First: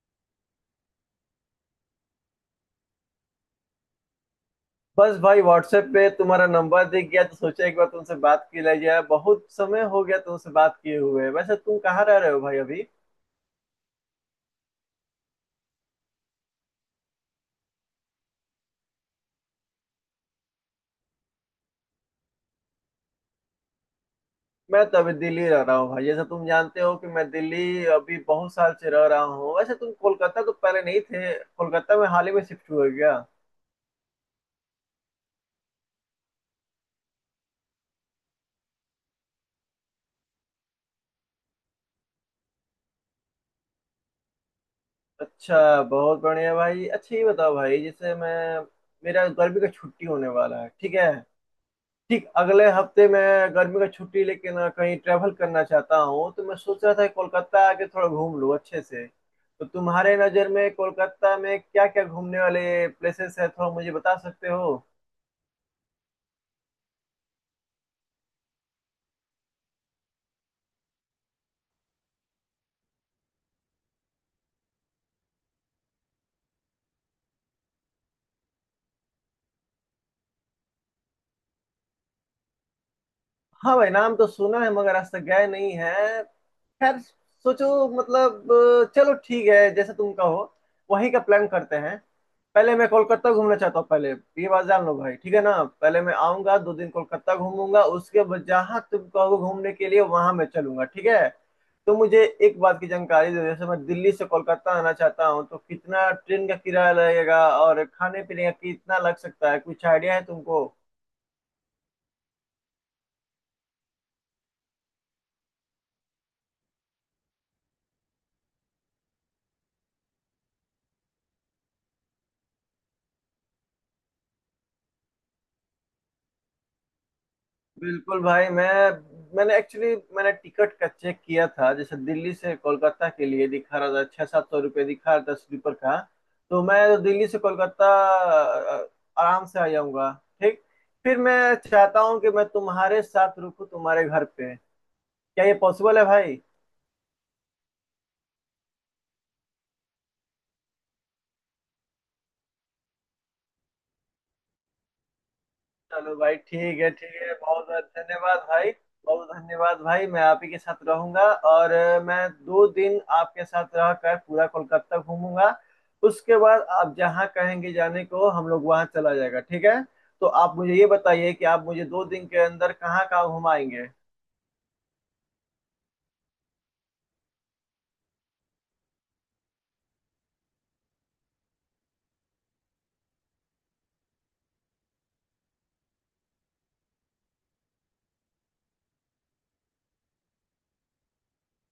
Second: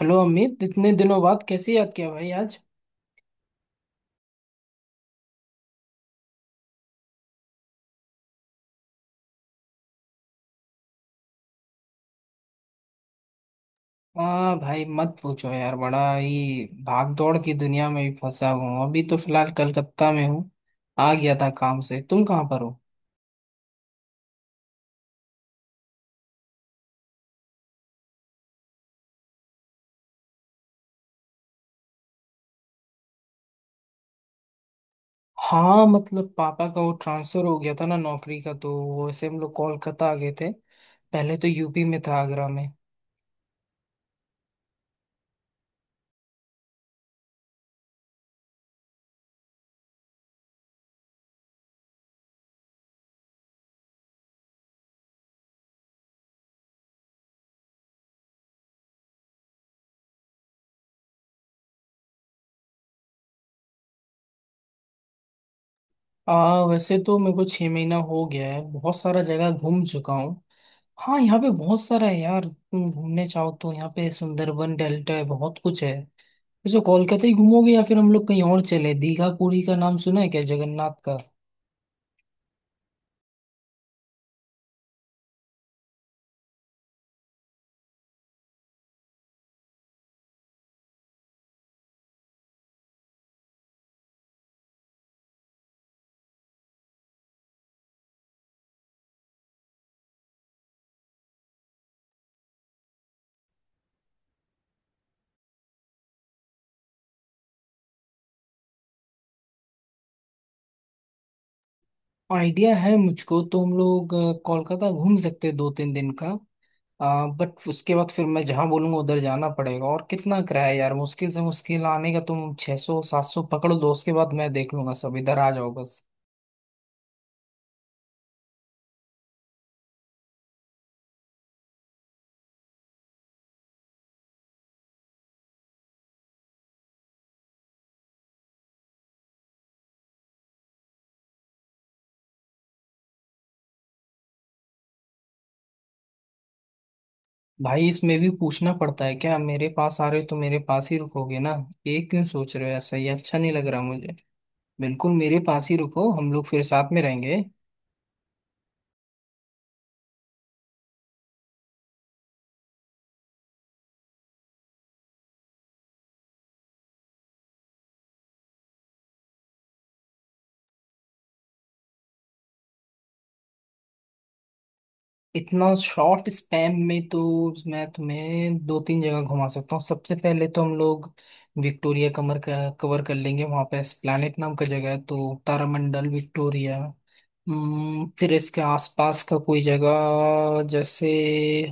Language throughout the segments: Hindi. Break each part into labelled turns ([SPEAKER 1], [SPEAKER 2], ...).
[SPEAKER 1] हेलो अमित, इतने दिनों बाद कैसे याद किया भाई आज।
[SPEAKER 2] बस भाई, व्हाट्सएप पे तुम्हारा नंबर दिख गया तो सोचा एक बार तुमसे बात की ले जाए। बहुत समय हो गया तुमसे बात किए हुए। वैसे तुम कहाँ रह रहे हो भाई अभी?
[SPEAKER 1] हाँ भाई मत पूछो यार, बड़ा ही भाग दौड़ की दुनिया में भी फंसा हूँ। अभी तो फिलहाल कलकत्ता में हूँ, आ गया था काम से। तुम कहाँ पर हो?
[SPEAKER 2] मैं तो अभी दिल्ली रह रहा हूँ भाई। जैसे तुम जानते हो कि मैं दिल्ली अभी बहुत साल से रह रहा हूँ। वैसे तुम कोलकाता तो पहले नहीं थे, कोलकाता में हाल ही में शिफ्ट हुए क्या?
[SPEAKER 1] हाँ मतलब पापा का वो ट्रांसफर हो गया था ना नौकरी का, तो वैसे हम लोग कोलकाता आ गए थे। पहले तो यूपी में था, आगरा में।
[SPEAKER 2] अच्छा, बहुत बढ़िया भाई। अच्छा ये बताओ भाई, जैसे मैं, मेरा गर्मी का छुट्टी होने वाला है ठीक है, ठीक अगले हफ्ते मैं गर्मी का छुट्टी लेके ना कहीं ट्रैवल करना चाहता हूँ। तो मैं सोच रहा था कोलकाता आके थोड़ा घूम लूँ अच्छे से। तो तुम्हारे नज़र में कोलकाता में क्या क्या घूमने वाले प्लेसेस है, थोड़ा मुझे बता सकते हो?
[SPEAKER 1] आ वैसे तो मेरे को 6 महीना हो गया है, बहुत सारा जगह घूम चुका हूँ। हाँ यहाँ पे बहुत सारा है यार, तुम घूमने चाहो तो यहाँ पे सुंदरबन डेल्टा है, बहुत कुछ है। वैसे कोलकाता ही घूमोगे या फिर हम लोग कहीं और चले? दीघा पुरी का नाम सुना है क्या, जगन्नाथ का?
[SPEAKER 2] हाँ भाई, नाम तो सुना है मगर आज तक गए नहीं है। खैर, सोचो। मतलब चलो ठीक है, जैसे तुम कहो वहीं का प्लान करते हैं। पहले मैं कोलकाता घूमना चाहता हूँ, पहले ये बात जान लो भाई ठीक है ना। पहले मैं आऊंगा, 2 दिन कोलकाता घूमूंगा, उसके बाद जहाँ तुम कहो घूमने के लिए वहां मैं चलूंगा ठीक है। तो मुझे एक बात की जानकारी दो, जैसे मैं दिल्ली से कोलकाता आना चाहता हूँ तो कितना ट्रेन का किराया लगेगा और खाने पीने का कितना लग सकता है, कुछ आइडिया है तुमको?
[SPEAKER 1] आइडिया है मुझको, तो हम लोग कोलकाता घूम सकते हैं 2-3 दिन का। बट उसके बाद फिर मैं जहाँ बोलूंगा उधर जाना पड़ेगा। और कितना किराया है यार, मुश्किल से मुश्किल आने का तुम 600-700 पकड़ लो। उसके बाद मैं देख लूंगा सब, इधर आ जाओ बस।
[SPEAKER 2] बिल्कुल भाई, मैं, मैंने एक्चुअली मैंने टिकट का चेक किया था। जैसे दिल्ली से कोलकाता के लिए दिखा रहा था, ₹600-700 दिखा रहा था स्लीपर का। तो मैं तो दिल्ली से कोलकाता अ, आराम से आ जाऊंगा ठीक। फिर मैं चाहता हूँ कि मैं तुम्हारे साथ रुकूँ, तुम्हारे घर पे। क्या ये पॉसिबल है भाई?
[SPEAKER 1] भाई इसमें भी पूछना पड़ता है क्या? मेरे पास आ रहे हो तो मेरे पास ही रुकोगे ना। ये क्यों सोच रहे हो ऐसा? ये अच्छा नहीं लग रहा मुझे। बिल्कुल मेरे पास ही रुको,
[SPEAKER 2] चलो
[SPEAKER 1] हम
[SPEAKER 2] भाई
[SPEAKER 1] लोग फिर
[SPEAKER 2] ठीक है,
[SPEAKER 1] साथ में
[SPEAKER 2] ठीक है।
[SPEAKER 1] रहेंगे।
[SPEAKER 2] बहुत बहुत धन्यवाद भाई, बहुत धन्यवाद भाई। मैं आप ही के साथ रहूंगा और मैं 2 दिन आपके साथ रहकर पूरा कोलकाता घूमूंगा। उसके बाद आप जहाँ कहेंगे जाने को, हम लोग वहाँ चला जाएगा ठीक है। तो आप मुझे ये बताइए कि आप मुझे 2 दिन के अंदर कहाँ कहाँ घुमाएंगे?
[SPEAKER 1] इतना शॉर्ट स्पैम में तो मैं तुम्हें दो तीन जगह घुमा सकता हूँ। सबसे पहले तो हम लोग विक्टोरिया कमर कवर कर लेंगे। वहाँ पे एस्प्लैनेट नाम का जगह है, तो तारामंडल, विक्टोरिया। फिर इसके आसपास का कोई जगह जैसे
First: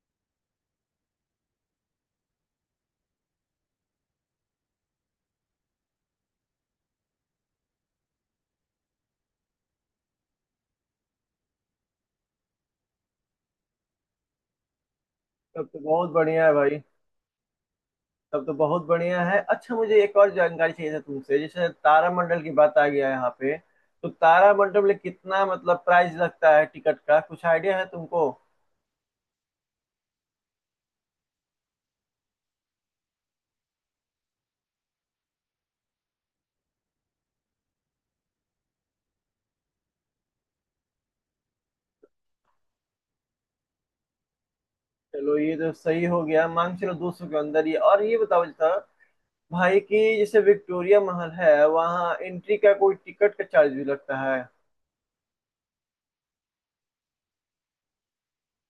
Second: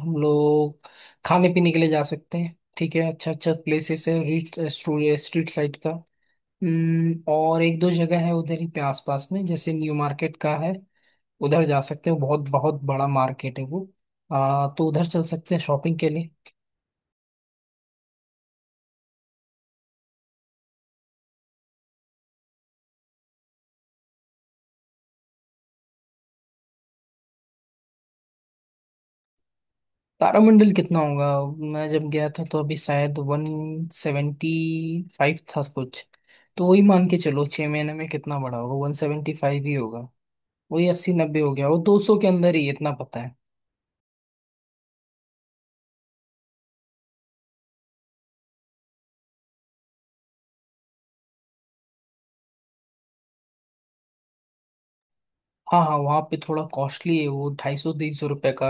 [SPEAKER 1] हम लोग खाने पीने के लिए जा सकते हैं, ठीक है। अच्छा अच्छा प्लेसेस है रीट स्ट्रीट साइड का। और एक दो जगह है उधर ही पे आसपास में, जैसे न्यू मार्केट का है। उधर जा सकते हो, बहुत बहुत बड़ा मार्केट है वो। तो उधर चल सकते हैं
[SPEAKER 2] तब तो
[SPEAKER 1] शॉपिंग के
[SPEAKER 2] बहुत
[SPEAKER 1] लिए।
[SPEAKER 2] बढ़िया है भाई, तब तो बहुत बढ़िया है। अच्छा, मुझे एक और जानकारी चाहिए था तुमसे। जैसे तारामंडल की बात आ गया यहाँ पे, तो तारामंडल में कितना मतलब प्राइस लगता है टिकट का, कुछ आइडिया है तुमको?
[SPEAKER 1] तारामंडल कितना होगा? मैं जब गया था तो अभी शायद 175 था कुछ। तो वही मान के चलो, 6 महीने में कितना बड़ा होगा, 175 ही होगा। वही अस्सी नब्बे हो गया, वो 200 के अंदर ही, इतना पता है।
[SPEAKER 2] चलो ये तो सही हो गया, मान के चलो 200 के अंदर ही। और ये बताओ था भाई कि जैसे विक्टोरिया महल है, वहाँ एंट्री का कोई टिकट का चार्ज भी लगता है?
[SPEAKER 1] हाँ हाँ, वहाँ पे थोड़ा कॉस्टली है, वो 250-300 रुपये का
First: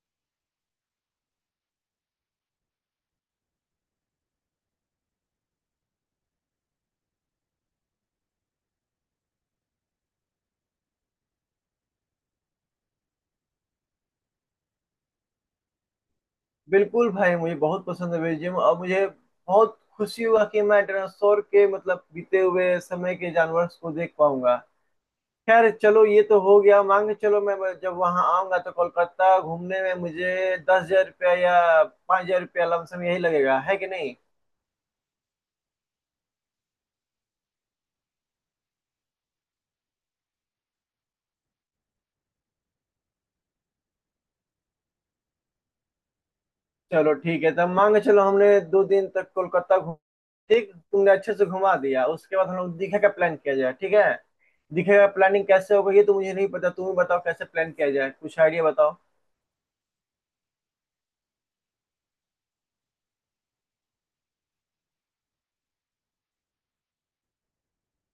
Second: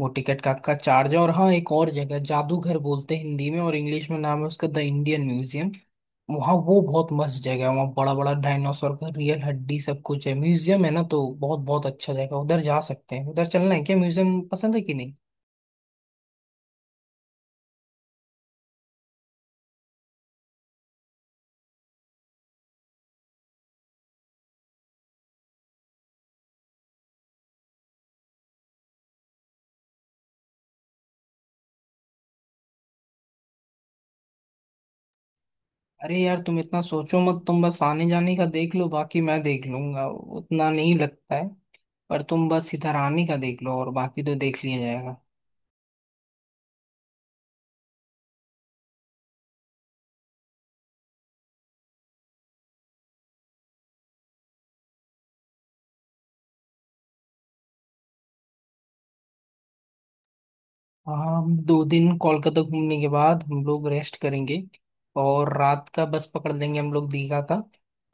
[SPEAKER 1] वो टिकट का चार्ज है। और हाँ, एक और जगह जादूघर बोलते हैं हिंदी में, और इंग्लिश में नाम है उसका द इंडियन म्यूजियम। वहाँ वो बहुत मस्त जगह है, वहाँ बड़ा बड़ा डायनासोर का रियल हड्डी सब कुछ है। म्यूजियम है ना, तो बहुत बहुत अच्छा जगह, उधर जा सकते हैं। उधर चलना है क्या, म्यूजियम पसंद है कि नहीं?
[SPEAKER 2] बिल्कुल भाई, मुझे बहुत पसंद है म्यूजियम, और मुझे बहुत खुशी हुआ कि मैं डायनासोर के मतलब बीते हुए समय के जानवर को देख पाऊंगा। खैर, चलो ये तो हो गया मान के चलो। मैं जब वहाँ आऊंगा तो कोलकाता घूमने में मुझे 10,000 रुपया या 5,000 रुपया लमसम यही लगेगा है कि नहीं?
[SPEAKER 1] अरे यार तुम इतना सोचो मत, तुम बस आने जाने का देख लो, बाकी मैं देख लूंगा। उतना नहीं लगता है, पर तुम बस इधर आने का देख लो और बाकी तो देख लिया जाएगा।
[SPEAKER 2] चलो ठीक है, तब मान के चलो हमने 2 दिन तक कोलकाता घूम, ठीक तुमने अच्छे से घुमा दिया। उसके बाद हम लोग दीघा का प्लान किया जाए ठीक है। दीघा का प्लानिंग कैसे होगा ये तो मुझे नहीं पता, तुम ही बताओ कैसे प्लान किया जाए, कुछ आइडिया बताओ।
[SPEAKER 1] हम दो दिन कोलकाता घूमने के बाद हम लोग रेस्ट करेंगे, और रात का बस पकड़ लेंगे हम लोग दीघा का।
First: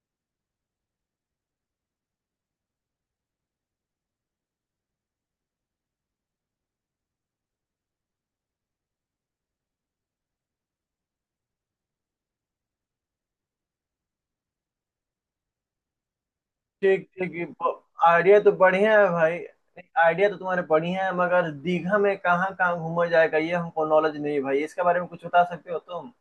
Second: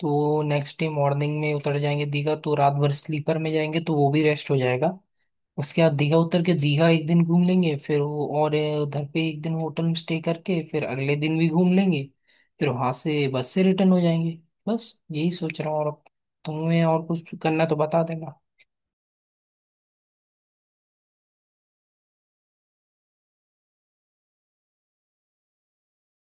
[SPEAKER 1] तो नेक्स्ट डे मॉर्निंग में उतर जाएंगे दीघा, तो रात भर स्लीपर में जाएंगे तो वो भी रेस्ट हो जाएगा। उसके बाद दीघा उतर के दीघा एक दिन घूम लेंगे, फिर वो और उधर पे एक दिन होटल में स्टे करके फिर अगले दिन भी घूम लेंगे। फिर वहां से बस से रिटर्न हो जाएंगे। बस यही सोच रहा हूँ, और अब तुम्हें
[SPEAKER 2] ठीक
[SPEAKER 1] और कुछ
[SPEAKER 2] ठीक,
[SPEAKER 1] करना है तो बता
[SPEAKER 2] आइडिया
[SPEAKER 1] देना।
[SPEAKER 2] तो बढ़िया है भाई। आइडिया तो तुम्हारे बढ़िया है, मगर दीघा में कहाँ कहाँ घूमा जाएगा ये हमको नॉलेज नहीं है भाई, इसके बारे में कुछ बता सकते हो तुम?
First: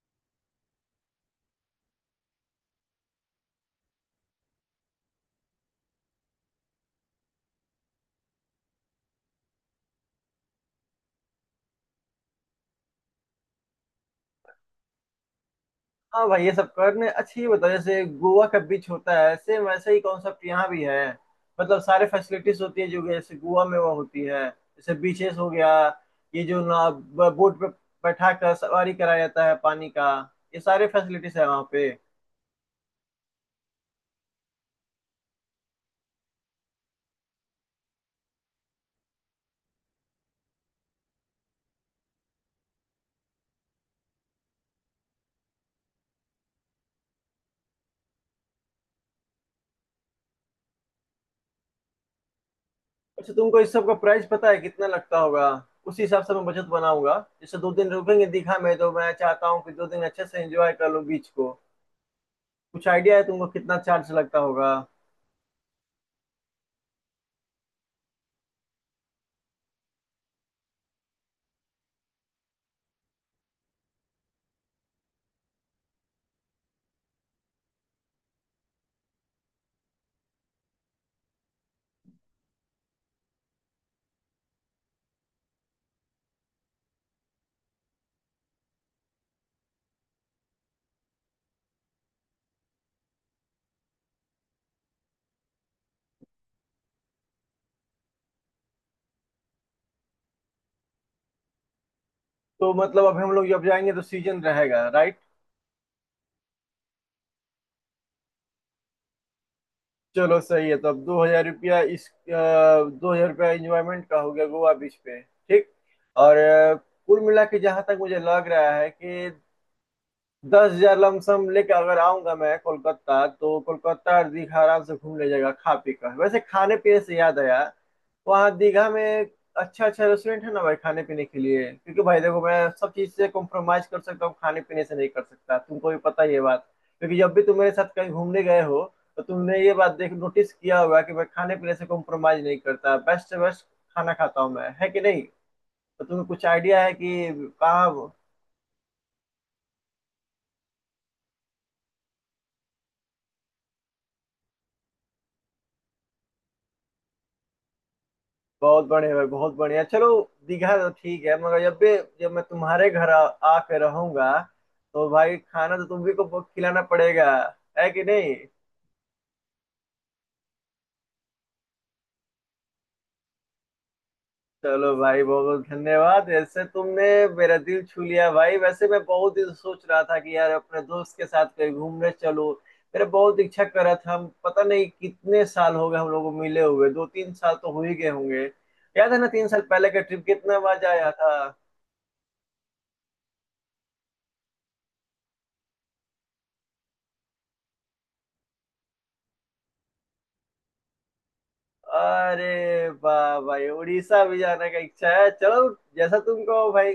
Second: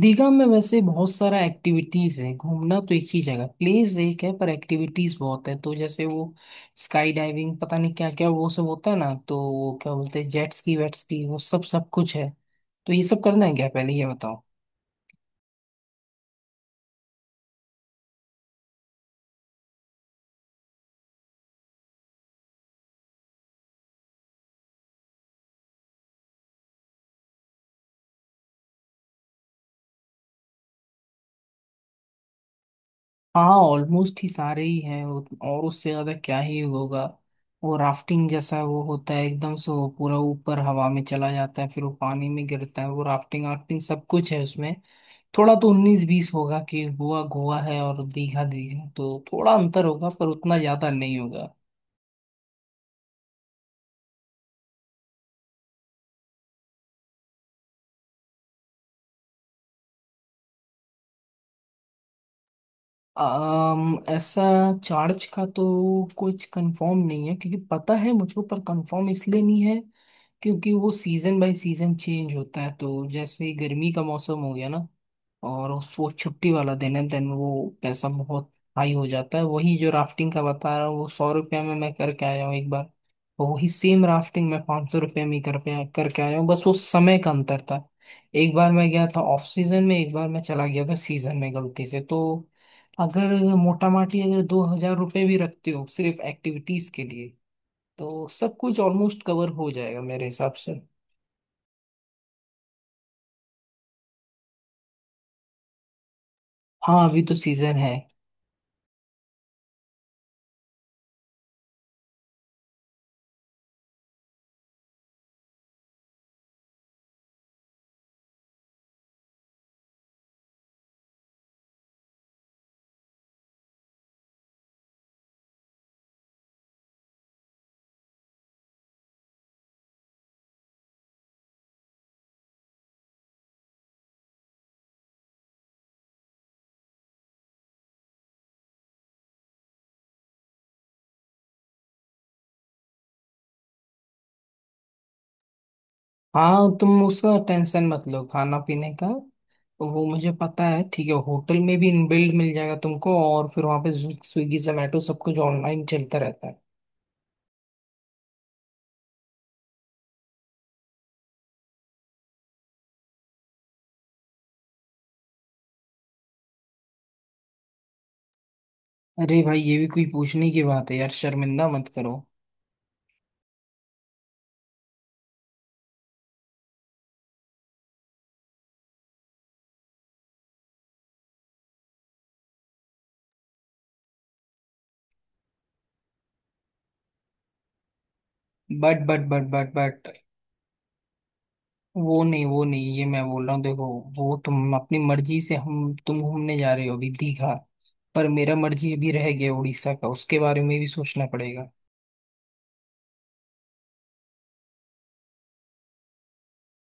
[SPEAKER 1] दीघा में वैसे बहुत सारा एक्टिविटीज है, घूमना तो एक ही जगह प्लेस एक है पर एक्टिविटीज बहुत है। तो जैसे वो स्काई डाइविंग, पता नहीं क्या क्या वो सब होता है ना, तो वो क्या बोलते हैं जेट स्की वेट स्की, वो सब सब कुछ है। तो ये सब करना है क्या, पहले ये बताओ।
[SPEAKER 2] हाँ भाई, ये सब करने अच्छी बताओ। जैसे गोवा का बीच होता है सेम वैसे ही कॉन्सेप्ट यहाँ भी है? मतलब सारे फैसिलिटीज होती है जो कि जैसे गोवा में वो होती है, जैसे बीचेस हो गया, ये जो ना बोट पे बैठा कर सवारी कराया जाता है पानी का, ये सारे फैसिलिटीज है वहाँ पे?
[SPEAKER 1] हाँ ऑलमोस्ट ही सारे ही हैं और उससे ज्यादा क्या ही होगा। वो राफ्टिंग जैसा वो होता है, एकदम से वो पूरा ऊपर हवा में चला जाता है फिर वो पानी में गिरता है, वो राफ्टिंग वाफ्टिंग सब कुछ है उसमें। थोड़ा तो उन्नीस बीस होगा कि गोवा गोवा है और दीघा दीघा, तो थोड़ा अंतर होगा पर उतना ज्यादा नहीं होगा।
[SPEAKER 2] अच्छा, तुमको इस सब का प्राइस पता है कितना लगता होगा? उसी हिसाब से मैं बजट बनाऊंगा। जैसे 2 दिन रुकेंगे दीघा में, तो मैं चाहता हूँ कि 2 दिन अच्छे से एंजॉय कर लूँ बीच को। कुछ आइडिया है तुमको कितना चार्ज लगता
[SPEAKER 1] ऐसा
[SPEAKER 2] होगा?
[SPEAKER 1] चार्ज का तो कुछ कंफर्म नहीं है, क्योंकि पता है मुझको पर कंफर्म इसलिए नहीं है क्योंकि वो सीजन बाय सीजन चेंज होता है। तो जैसे ही गर्मी का मौसम हो गया ना और उस वो छुट्टी वाला दिन है, देन वो पैसा बहुत हाई हो जाता है। वही जो राफ्टिंग का बता रहा हूँ, वो 100 रुपया में मैं करके आया हूँ एक बार। और वही सेम राफ्टिंग मैं 500 रुपये में कर पे करके आया हूँ, बस वो समय का अंतर था। एक बार मैं गया था ऑफ सीजन में, एक बार मैं चला गया था सीजन में गलती से। तो अगर मोटा माटी अगर 2,000 रुपये भी रखते हो सिर्फ एक्टिविटीज के लिए, तो सब कुछ ऑलमोस्ट कवर हो जाएगा मेरे हिसाब से।
[SPEAKER 2] तो मतलब अभी हम लोग जब जाएंगे तो सीजन रहेगा राइट?
[SPEAKER 1] हाँ अभी तो सीजन है।
[SPEAKER 2] चलो सही है। तो अब 2,000 रुपया इस 2,000 रुपया इंजॉयमेंट का हो गया गोवा बीच पे ठीक। और कुल मिला के जहां तक मुझे लग रहा है कि 10,000 लमसम लेके अगर आऊंगा मैं कोलकाता, तो कोलकाता और दीघा आराम से घूम लीजिएगा खा पी कर। वैसे खाने पीने से याद आया, वहाँ दीघा में अच्छा अच्छा रेस्टोरेंट है ना भाई खाने पीने के लिए? क्योंकि भाई देखो, मैं सब चीज से कॉम्प्रोमाइज कर सकता हूँ, खाने पीने से नहीं कर सकता, तुमको भी पता है ये बात। क्योंकि जब भी तुम मेरे साथ कहीं घूमने गए हो, तो तुमने ये बात देख नोटिस किया होगा कि मैं खाने पीने से कॉम्प्रोमाइज नहीं करता, बेस्ट से बेस्ट खाना खाता हूँ मैं, है कि नहीं? तो तुम्हें कुछ
[SPEAKER 1] हाँ
[SPEAKER 2] आइडिया है
[SPEAKER 1] तुम
[SPEAKER 2] कि
[SPEAKER 1] उसका टेंशन
[SPEAKER 2] कहाँ?
[SPEAKER 1] मत लो खाना पीने का, वो मुझे पता है। ठीक है, होटल में भी इनबिल्ड मिल जाएगा तुमको, और फिर वहाँ पे स्विगी जोमेटो सब कुछ ऑनलाइन चलता रहता है।
[SPEAKER 2] बहुत बढ़िया भाई, बहुत बढ़िया। चलो, दीघा तो ठीक है। मगर जब भी, जब मैं तुम्हारे घर आके रहूंगा, तो भाई खाना तो तुम भी को खिलाना पड़ेगा, है कि नहीं?
[SPEAKER 1] अरे भाई ये भी कोई पूछने की बात है यार, शर्मिंदा मत करो।
[SPEAKER 2] चलो भाई, बहुत धन्यवाद। ऐसे तुमने मेरा दिल छू लिया भाई। वैसे मैं बहुत दिन सोच रहा था कि यार अपने दोस्त के साथ कहीं घूमने चलो, मेरा बहुत इच्छा कर रहा था। हम पता नहीं कितने साल हो गए हम लोग को मिले हुए, 2-3 साल तो हो ही गए होंगे।
[SPEAKER 1] बट
[SPEAKER 2] याद है
[SPEAKER 1] बट
[SPEAKER 2] ना,
[SPEAKER 1] बट
[SPEAKER 2] 3 साल
[SPEAKER 1] बट
[SPEAKER 2] पहले का
[SPEAKER 1] बट
[SPEAKER 2] ट्रिप कितना मजा आया था?
[SPEAKER 1] वो नहीं वो नहीं, ये मैं बोल रहा हूँ देखो। वो तुम अपनी मर्जी से, हम तुम घूमने जा रहे हो अभी दीघा, पर मेरा मर्जी अभी रह गया उड़ीसा का, उसके बारे में भी सोचना पड़ेगा।
[SPEAKER 2] अरे वाह भाई, उड़ीसा भी जाने का इच्छा है, चलो जैसा तुम कहो भाई।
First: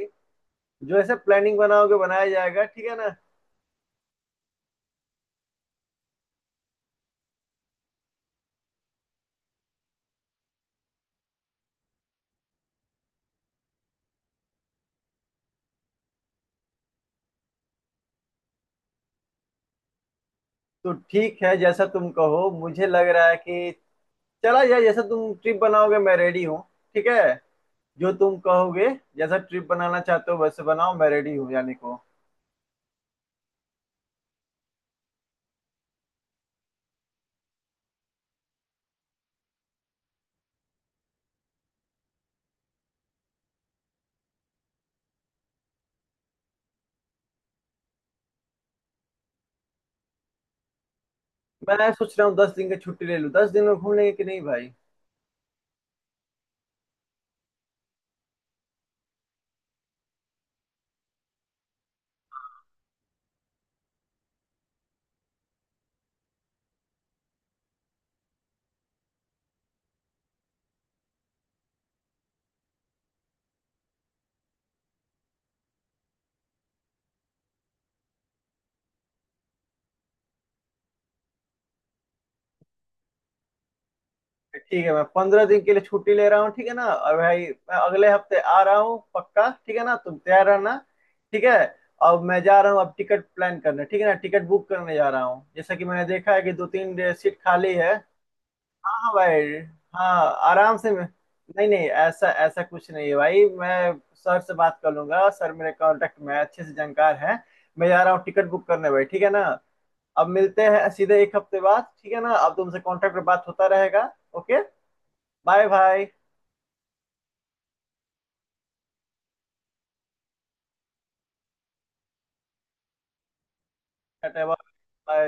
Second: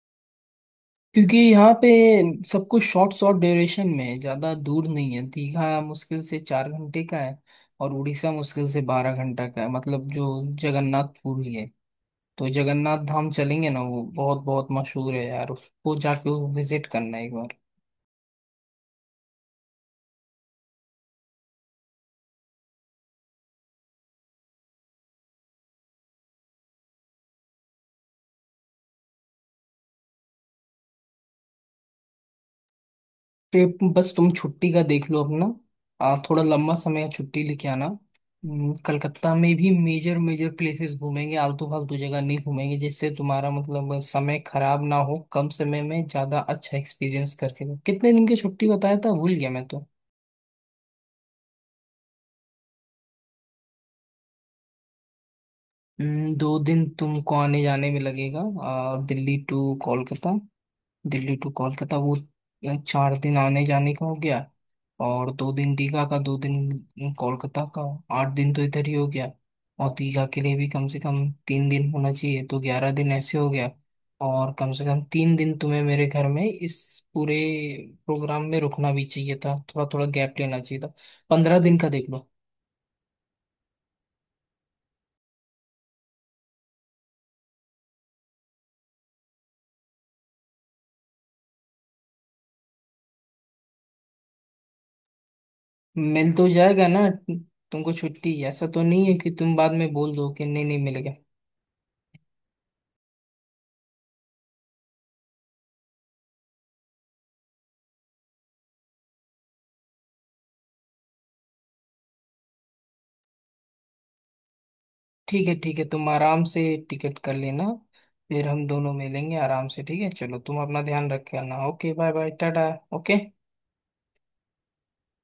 [SPEAKER 2] जो ऐसा
[SPEAKER 1] क्योंकि
[SPEAKER 2] प्लानिंग
[SPEAKER 1] यहाँ पे
[SPEAKER 2] बनाओगे बनाया जाएगा
[SPEAKER 1] सब कुछ
[SPEAKER 2] ठीक है ना।
[SPEAKER 1] शॉर्ट शॉर्ट ड्यूरेशन में है, ज़्यादा दूर नहीं है। दीघा मुश्किल से 4 घंटे का है, और उड़ीसा मुश्किल से 12 घंटा का है। मतलब जो जगन्नाथपुरी है, तो जगन्नाथ धाम चलेंगे ना, वो बहुत बहुत मशहूर है यार, उसको जाके विजिट करना एक बार।
[SPEAKER 2] तो ठीक है जैसा तुम कहो, मुझे लग रहा है कि चला जाए। जैसा तुम ट्रिप बनाओगे मैं रेडी हूँ ठीक है, जो तुम कहोगे। जैसा ट्रिप बनाना चाहते हो वैसे बनाओ, मैं रेडी हूँ जाने को।
[SPEAKER 1] ट्रिप बस तुम छुट्टी का देख लो अपना। थोड़ा लंबा समय छुट्टी लेके आना। कलकत्ता में भी मेजर मेजर प्लेसेस घूमेंगे, आलतू फालतू जगह नहीं घूमेंगे जिससे तुम्हारा मतलब समय खराब ना हो, कम समय में ज्यादा अच्छा एक्सपीरियंस करके दो। कितने दिन की छुट्टी बताया था, भूल गया मैं तो।
[SPEAKER 2] मैं सोच रहा हूँ 10 दिन की छुट्टी ले लूँ, 10 दिन में घूम लेंगे कि नहीं भाई?
[SPEAKER 1] 2 दिन तुमको आने जाने में लगेगा। दिल्ली टू कोलकाता। दिल्ली टू कोलकाता, 4 दिन आने जाने का हो गया, और 2 दिन दीघा का, 2 दिन कोलकाता का, 8 दिन तो इधर ही हो गया। और दीघा के लिए भी कम से कम 3 दिन होना चाहिए, तो 11 दिन ऐसे हो गया। और कम से कम 3 दिन तुम्हें मेरे घर में इस पूरे प्रोग्राम में रुकना भी चाहिए था, थोड़ा थोड़ा गैप लेना चाहिए था। 15 दिन का देख लो।
[SPEAKER 2] ठीक है, मैं 15 दिन के लिए छुट्टी ले रहा हूँ ठीक है ना। और भाई मैं अगले हफ्ते आ रहा हूँ पक्का, ठीक है ना, तुम तैयार रहना ठीक है। अब मैं जा रहा हूँ अब टिकट प्लान करने, ठीक है ना। टिकट बुक करने जा रहा हूँ, जैसा कि मैंने
[SPEAKER 1] मिल
[SPEAKER 2] देखा है
[SPEAKER 1] तो
[SPEAKER 2] कि दो
[SPEAKER 1] जाएगा
[SPEAKER 2] तीन
[SPEAKER 1] ना
[SPEAKER 2] सीट खाली
[SPEAKER 1] तुमको
[SPEAKER 2] है।
[SPEAKER 1] छुट्टी? ऐसा तो
[SPEAKER 2] हाँ
[SPEAKER 1] नहीं है
[SPEAKER 2] हाँ
[SPEAKER 1] कि तुम
[SPEAKER 2] भाई,
[SPEAKER 1] बाद में बोल
[SPEAKER 2] हाँ
[SPEAKER 1] दो कि नहीं
[SPEAKER 2] आराम
[SPEAKER 1] नहीं
[SPEAKER 2] से
[SPEAKER 1] मिलेगा।
[SPEAKER 2] नहीं नहीं, ऐसा ऐसा कुछ नहीं है भाई। मैं सर से बात कर लूंगा, सर मेरे कांटेक्ट में है, अच्छे से जानकार है। मैं जा रहा हूँ टिकट बुक करने भाई, ठीक है ना। अब मिलते हैं सीधे एक हफ्ते बाद, ठीक है ना। अब तुमसे कांटेक्ट पर बात होता रहेगा। ओके,
[SPEAKER 1] ठीक है
[SPEAKER 2] बाय
[SPEAKER 1] ठीक है,
[SPEAKER 2] बाय
[SPEAKER 1] तुम आराम से टिकट कर लेना, फिर हम दोनों मिलेंगे आराम से। ठीक है, चलो तुम अपना ध्यान रख के आना। ओके बाय बाय टाटा। ओके।
[SPEAKER 2] बाय।